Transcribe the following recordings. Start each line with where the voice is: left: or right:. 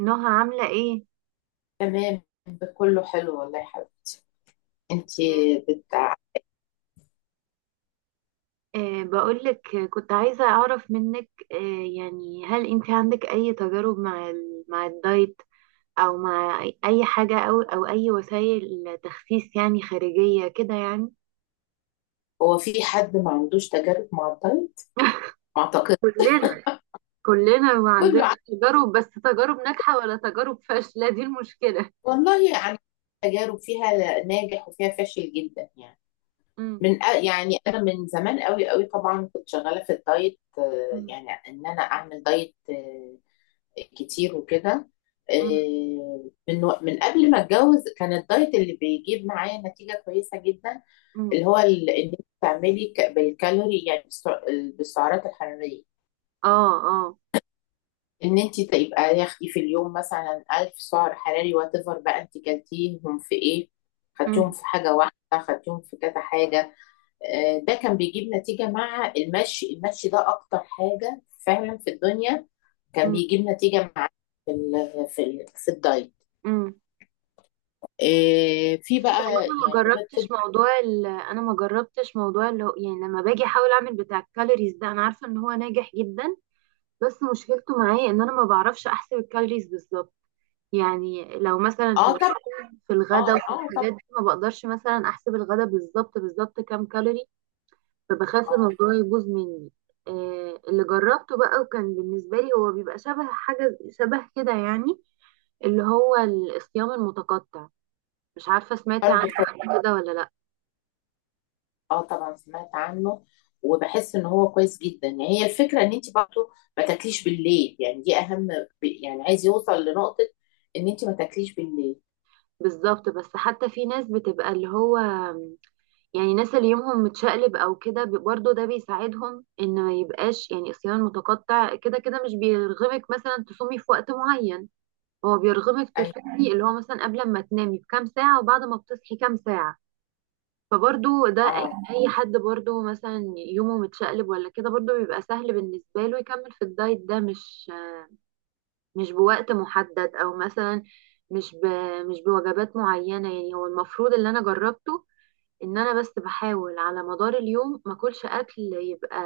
right: نهى عاملة ايه؟
left: تمام. ده كله حلو والله يا حبيبي. انتي بت...
right: بقولك، كنت عايزة أعرف منك، يعني هل انت عندك أي تجارب مع الدايت، أو مع أي حاجة، أو أي وسائل تخسيس يعني خارجية كده يعني.
left: هو في حد ما عندوش تجارب مع الدايت؟ ما اعتقد.
right: كلنا. كلنا
left: كله
right: وعندنا
left: عنده
right: تجارب، بس تجارب ناجحة ولا تجارب فاشلة، دي المشكلة.
left: والله يعني، تجارب فيها ناجح وفيها فاشل جدا يعني.
right: مم.
left: يعني انا من زمان قوي قوي طبعا كنت شغاله في الدايت،
right: مم.
left: يعني ان انا اعمل دايت كتير وكده.
right: مم.
left: من قبل ما اتجوز كان الدايت اللي بيجيب معايا نتيجه كويسه جدا،
right: مم.
left: اللي هو ان انت تعملي بالكالوري، يعني بالسعرات الحراريه.
right: اه. اه.
left: ان انت تبقى ياخدي في اليوم مثلا 1000 سعر حراري، وات ايفر بقى انت كلتيهم في ايه،
right: مم.
left: خدتيهم في حاجه واحده، خدتيهم في كذا حاجه. ده كان بيجيب نتيجه مع المشي. المشي ده اكتر حاجه فعلا في الدنيا كان
right: مم.
left: بيجيب نتيجه مع في الدايت.
right: مم.
left: في
right: بصي،
left: بقى
right: هو انا
left: يعني
right: ما
left: غير
right: جربتش
left: كده.
right: انا ما جربتش موضوع اللي هو، يعني، لما باجي احاول اعمل بتاع الكالوريز ده، انا عارفه ان هو ناجح جدا، بس مشكلته معايا ان انا ما بعرفش احسب الكالوريز بالظبط. يعني لو مثلا
left: اه طب.
right: في الغدا
left: اه
right: وفي
left: اه طب.
right: الحاجات دي ما بقدرش مثلا احسب الغدا بالظبط بالظبط كام كالوري، فبخاف
left: اه
right: الموضوع يبوظ مني. اللي جربته بقى وكان بالنسبه لي هو بيبقى شبه حاجه شبه كده، يعني اللي هو الصيام المتقطع، مش عارفه سمعتي عنه
left: برضه.
right: قبل كده ولا لا؟
left: اه طبعا سمعت عنه، وبحس ان هو كويس جدا يعني. هي الفكره ان انت برضه ما تاكليش بالليل، يعني دي اهم. يعني عايز يوصل لنقطه ان انت ما تاكليش بالليل.
right: بالظبط، بس حتى في ناس بتبقى اللي هو، يعني ناس اللي يومهم متشقلب او كده، برضه ده بيساعدهم ان ما يبقاش، يعني صيام متقطع كده كده مش بيرغمك مثلا تصومي في وقت معين، هو بيرغمك
left: ايوه.
right: تصومي اللي هو مثلا قبل ما تنامي بكام ساعة وبعد ما بتصحي كام ساعة. فبرضه ده اي
left: اه.
right: أي حد برضه مثلا يومه متشقلب ولا كده برضه بيبقى سهل بالنسبة له يكمل في الدايت ده، مش بوقت محدد او مثلا مش ب... مش بوجبات معينة، يعني هو المفروض اللي انا جربته ان انا بس بحاول على مدار اليوم ما اكلش اكل يبقى،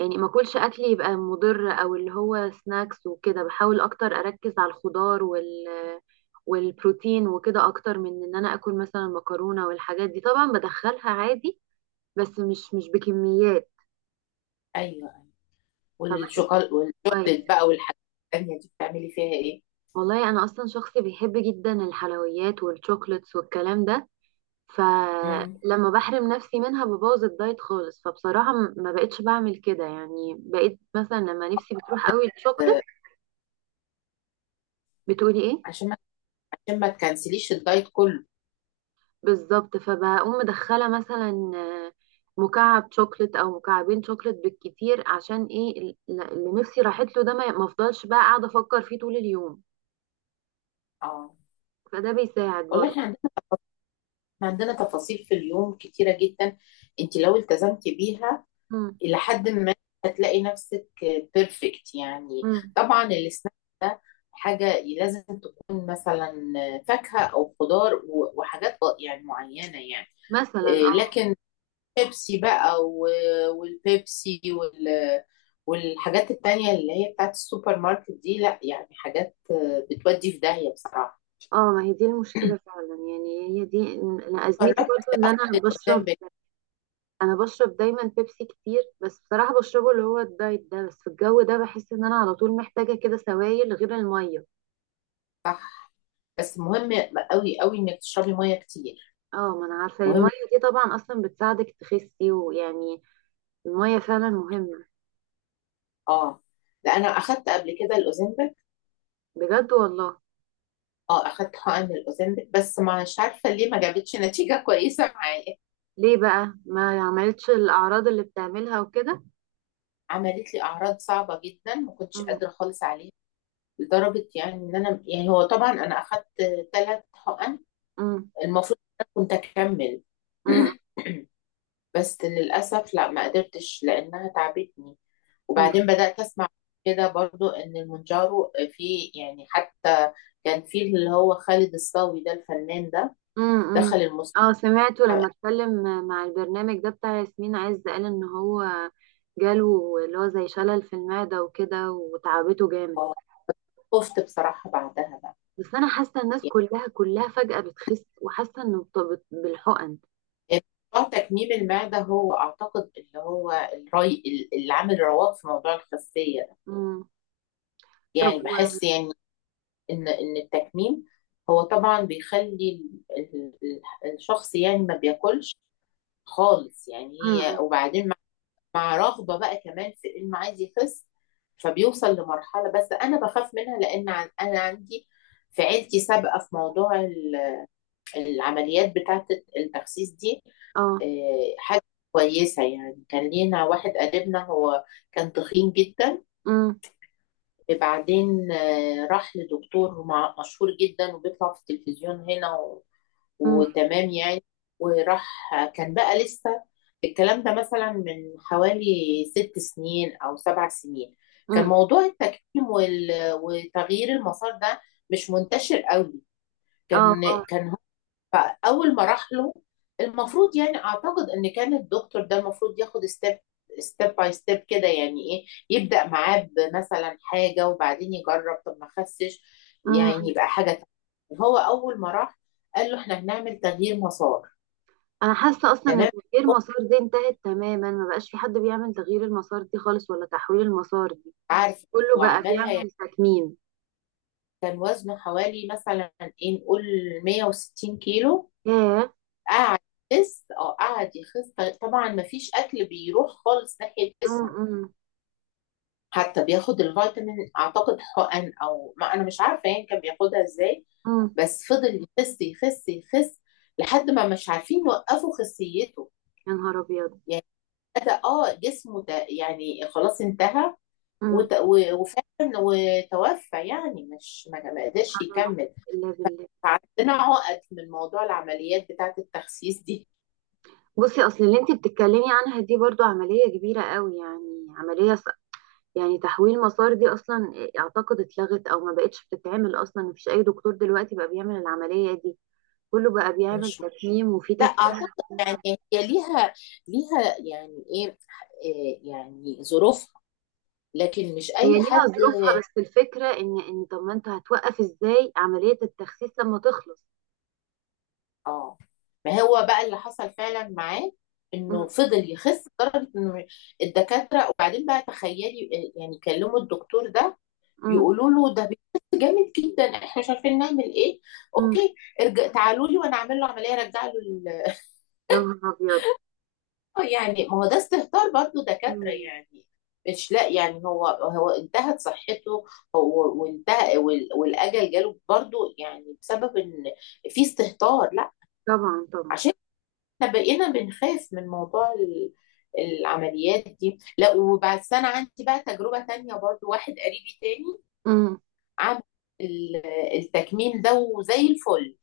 right: يعني ما اكلش اكل يبقى مضر او اللي هو سناكس وكده، بحاول اكتر اركز على الخضار والبروتين وكده اكتر من ان انا اكل مثلا مكرونة والحاجات دي، طبعا بدخلها عادي بس مش بكميات،
left: ايوه.
right: فبحس
left: والشوكولاته
right: كويس.
left: والشوكليت بقى والحاجات التانيه دي بتعملي فيها ايه؟
right: والله انا اصلا شخص بيحب جدا الحلويات والشوكليتس والكلام ده،
left: امم
right: فلما بحرم نفسي منها ببوظ الدايت خالص. فبصراحة ما بقتش بعمل كده، يعني بقيت مثلا لما نفسي بتروح قوي الشوكليت،
left: آه،
right: بتقولي ايه؟
left: عشان ما، تكنسليش الدايت كله.
right: بالظبط، فبقوم مدخلة مثلا مكعب شوكليت او مكعبين شوكليت بالكتير، عشان ايه؟ اللي نفسي راحت له ده ما افضلش بقى قاعدة افكر فيه طول اليوم،
left: اه
right: فده بيساعد
left: والله
right: برضه.
left: احنا عندنا تفاصيل في اليوم كتيره جدا، انت لو التزمتي بيها
right: مم.
left: إلى حد ما، هتلاقي نفسك بيرفكت يعني.
right: مم.
left: طبعا السناك ده حاجة لازم تكون مثلا فاكهة أو خضار وحاجات يعني معينة يعني.
right: مثلا،
left: إيه،
right: اه.
left: لكن بيبسي بقى والبيبسي والحاجات التانية اللي هي بتاعت السوبر ماركت دي لا يعني، حاجات بتودي في داهية بصراحة.
right: ما هي دي المشكلة فعلا، يعني هي دي أنا أزمتي
left: جربت
right: برضه ان
left: قدام بيت.
right: انا بشرب دايما بيبسي كتير، بس بصراحة بشربه اللي هو الدايت ده، بس في الجو ده بحس ان انا على طول محتاجة كده سوائل غير المية.
left: صح. بس مهم قوي قوي انك تشربي مية كتير.
right: اه ما انا عارفة المية
left: مهم.
right: دي طبعا اصلا بتساعدك تخسي ويعني المية فعلا مهمة.
left: اه. لا انا اخدت قبل كده الاوزمبل.
right: بجد والله؟
left: اه اخدت حقن الاوزمبيك، بس مش عارفه ليه ما جابتش نتيجه كويسه معايا.
right: ليه بقى، ما عملتش الاعراض اللي بتعملها وكده؟
left: عملت لي اعراض صعبه جدا، ما كنتش
right: أم.
left: قادره خالص عليها، لدرجه يعني ان انا يعني، هو طبعا انا اخدت ثلاث حقن،
right: أم.
left: المفروض إن انا كنت اكمل.
right: أم.
left: بس للاسف لا، ما قدرتش لانها تعبتني.
right: أم.
left: وبعدين بدات اسمع كده برضو ان المونجارو، في يعني حتى كان في اللي هو خالد الصاوي ده الفنان ده
right: أم.
left: دخل
right: أم.
left: المستشفى.
right: اه، سمعته لما اتكلم مع البرنامج ده بتاع ياسمين عز، قال ان هو جاله اللي هو زي شلل في المعدة وكده وتعبته جامد.
left: خفت بصراحه بعدها بقى.
right: بس انا حاسه الناس كلها كلها فجأة بتخس، وحاسه انه بالحقن.
left: موضوع تكميم المعدة هو أعتقد اللي هو الري، اللي عامل رواق في موضوع الخسية ده.
right: مم. طب
left: يعني
right: و...
left: بحس يعني إن التكميم هو طبعا بيخلي الشخص يعني ما بياكلش خالص يعني، هي.
right: مم.
left: وبعدين مع رغبة بقى كمان في إنه عايز يخس، فبيوصل لمرحلة. بس أنا بخاف منها، لأن أنا عندي في عيلتي سابقة في موضوع العمليات بتاعة التخسيس دي.
right: اه.
left: حاجة كويسة يعني، كان لينا واحد قريبنا، هو كان تخين جدا.
right: مم.
left: بعدين راح لدكتور مشهور جدا وبيطلع في التلفزيون هنا،
right: مم.
left: وتمام يعني. وراح، كان بقى لسه الكلام ده مثلا من حوالي 6 سنين أو 7 سنين، كان
right: مم.
left: موضوع التكميم وتغيير المسار ده مش منتشر قوي.
right: اه.
left: كان
right: اه.
left: كان فاول ما راح له، المفروض يعني اعتقد ان كان الدكتور ده المفروض ياخد ستيب، ستيب باي ستيب كده، يعني ايه، يبدا معاه بمثلا حاجه وبعدين يجرب. طب ما خسش يعني
right: مم.
left: يبقى حاجه تانية. هو اول ما راح قال له احنا هنعمل تغيير مسار.
right: انا حاسه اصلا ان
left: تمام،
right: تغيير
left: هو
right: مسار دي انتهت تماما، ما بقاش في حد بيعمل تغيير المسار دي خالص ولا تحويل المسار دي،
left: عارف.
right: كله بقى
left: وعملها يعني.
right: بيعمل تكميم.
left: كان وزنه حوالي مثلا، ايه نقول، 160 كيلو.
right: ياه.
left: قعد يخس، اه قعد يخس، طبعا ما فيش اكل بيروح خالص ناحيه
right: مم.
left: جسمه.
right: مم.
left: حتى بياخد الفيتامين اعتقد حقن، او ما، انا مش عارفه يعني كان بياخدها ازاي.
right: مم.
left: بس فضل يخس يخس يخس لحد ما مش عارفين يوقفوا خسيته.
right: يا نهار ابيض.
left: يعني بدا اه جسمه ده يعني خلاص انتهى.
right: مم.
left: وفعلا وتوفى يعني، مش ما قدرش
right: حول ولا قوة
left: يكمل.
right: الا بالله.
left: فعندنا عقد من موضوع العمليات بتاعه التخسيس دي.
right: بصي، اصل اللي انت بتتكلمي عنها دي برضو عمليه كبيره قوي، يعني عمليه، يعني تحويل مسار دي اصلا اعتقد اتلغت او ما بقتش بتتعمل اصلا، مفيش اي دكتور دلوقتي بقى بيعمل العملية دي، كله بقى بيعمل
left: مش،
right: تكميم. وفي
left: لا
right: تكميم
left: اعتقد يعني هي ليها، يعني ايه، يعني ظروفها، لكن مش
right: هي
left: اي
right: ليها
left: حد.
right: ظروفها، بس الفكرة ان طب ما انت هتوقف ازاي عملية التخسيس لما تخلص؟
left: اه ما هو بقى اللي حصل فعلا معاه انه
right: مم.
left: فضل يخس لدرجه ان الدكاتره، وبعدين بقى تخيلي يعني كلموا الدكتور ده
right: مم.
left: يقولوا له ده بيخس جامد جدا، احنا مش عارفين نعمل ايه.
right: مم.
left: اوكي، ارجع تعالوا لي وانا اعمل له عمليه، ارجع له
right: يا نهار ابيض.
left: يعني ما هو ده استهتار برضه دكاتره
right: مم.
left: يعني. مش لا يعني، هو انتهت صحته، هو وانتهى والاجل جاله برضه، يعني بسبب ان في استهتار، لا.
right: طبعا طبعا.
left: عشان احنا بقينا بنخاف من موضوع العمليات دي، لا. وبس انا عندي بقى تجربة تانية برضو، واحد قريبي تاني
right: مم.
left: عمل ال- التكميم ده وزي الفل.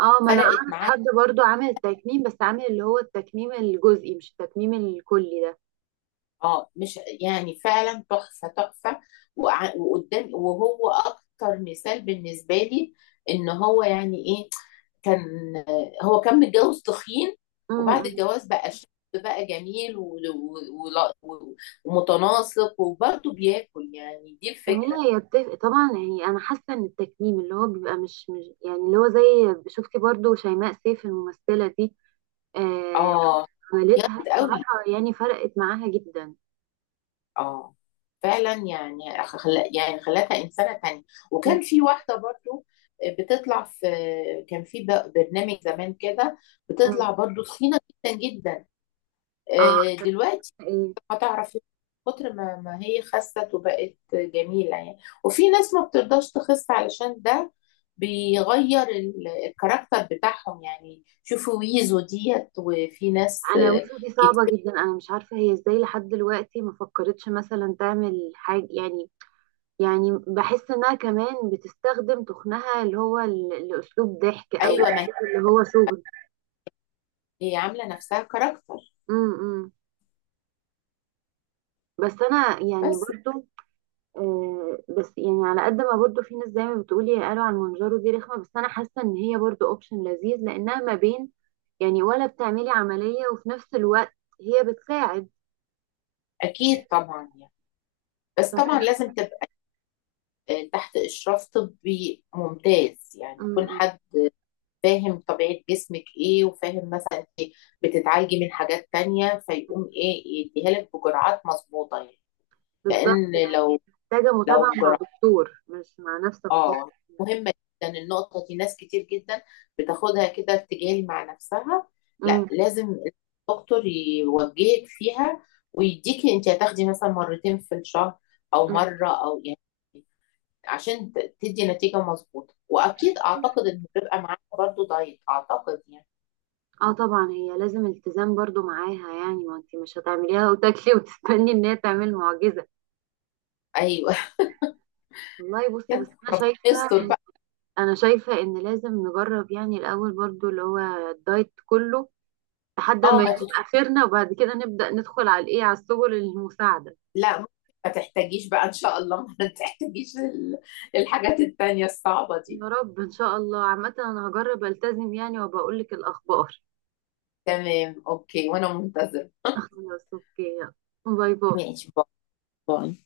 right: اه ما انا
left: فرقت
right: اعرف
left: معاه
right: حد برضو عامل التكميم، بس عامل اللي هو التكميم الجزئي مش التكميم الكلي ده.
left: اه، مش يعني، فعلا تحفة تحفة. وقدام، وهو اكتر مثال بالنسبة لي ان هو يعني ايه، كان هو كان متجوز تخين. وبعد
right: مم.
left: الجواز بقى شاب، بقى جميل ومتناسق وبرضه بياكل، يعني دي
right: ما
left: الفكرة.
right: هي يتفق طبعا، يعني انا حاسه ان التكميم اللي هو بيبقى مش يعني اللي هو زي، شفتي برضو شيماء سيف الممثله دي؟ آه.
left: اه
right: عملتها
left: جامد قوي.
right: بصراحه، يعني فرقت معاها جدا.
left: اه فعلا يعني خلا يعني خلتها إنسانة تانية.
right: م-
left: وكان في واحدة برضه بتطلع في، كان في برنامج زمان كده،
right: م.
left: بتطلع برضه تخينة جدا جدا.
right: اه.
left: دلوقتي
right: ايه؟
left: هتعرف كتر ما هي خست وبقت جميلة يعني. وفي ناس ما بترضاش تخس علشان ده بيغير الكاركتر بتاعهم، يعني شوفوا ويزو ديت، وفي ناس
right: انا وشو دي صعبه
left: كتير.
right: جدا، انا مش عارفه هي ازاي لحد دلوقتي ما فكرتش مثلا تعمل حاجه، يعني يعني بحس انها كمان بتستخدم تخنها، اللي هو الاسلوب ضحك او
left: ايوه، ما
right: أسلوب اللي هو شغل.
left: هي عاملة نفسها كاركتر.
right: م- م. بس انا يعني
left: بس
right: برضو، بس يعني على قد ما برضو في ناس زي ما بتقولي قالوا عن منجرو دي رخمة، بس انا حاسة ان هي برضو اوبشن لذيذ لانها ما بين، يعني، ولا بتعملي عملية وفي نفس الوقت هي بتساعد.
left: اكيد طبعا يعني، بس
right: ف-
left: طبعا لازم تبقى تحت اشراف طبي ممتاز، يعني
right: م-
left: يكون
right: م.
left: حد فاهم طبيعة جسمك ايه، وفاهم مثلا بتتعالجي من حاجات تانية، فيقوم ايه يديها لك بجرعات مظبوطة يعني.
right: بالظبط
left: لان
right: يعني، محتاجة متابعة
left: لو جرى
right: مع دكتور مش مع نفسك خالص
left: اه.
right: يعني.
left: مهمه جدا النقطه دي، ناس كتير جدا بتاخدها كده ارتجال مع نفسها،
right: م-
left: لا لازم الدكتور يوجهك فيها، ويديكي انت هتاخدي مثلا مرتين في الشهر او
right: م.
left: مره او يعني، عشان تدي نتيجه مظبوطه، واكيد اعتقد ان بيبقى معاها برضو دايت اعتقد يعني.
right: اه طبعا هي لازم التزام برضو معاها، يعني ما انت مش هتعمليها وتاكلي وتستني ان هي تعمل معجزة.
left: ايوه.
right: والله بصي، بس
left: يلا ربنا يستر بقى.
right: انا شايفة ان لازم نجرب، يعني الاول برضو اللي هو الدايت كله لحد ما
left: اه ما
right: نجيب
left: تدخل،
right: اخرنا، وبعد كده نبدأ ندخل على الايه، على السبل المساعدة.
left: لا ممكن ما تحتاجيش بقى ان شاء الله، ما تحتاجيش الحاجات التانية الصعبة دي.
right: يا رب ان شاء الله. عامة انا هجرب التزم يعني وبقول لك الاخبار.
left: تمام، اوكي، وانا منتظر.
right: خلاص اوكي يلا. باي باي.
left: ماشي، باي باي.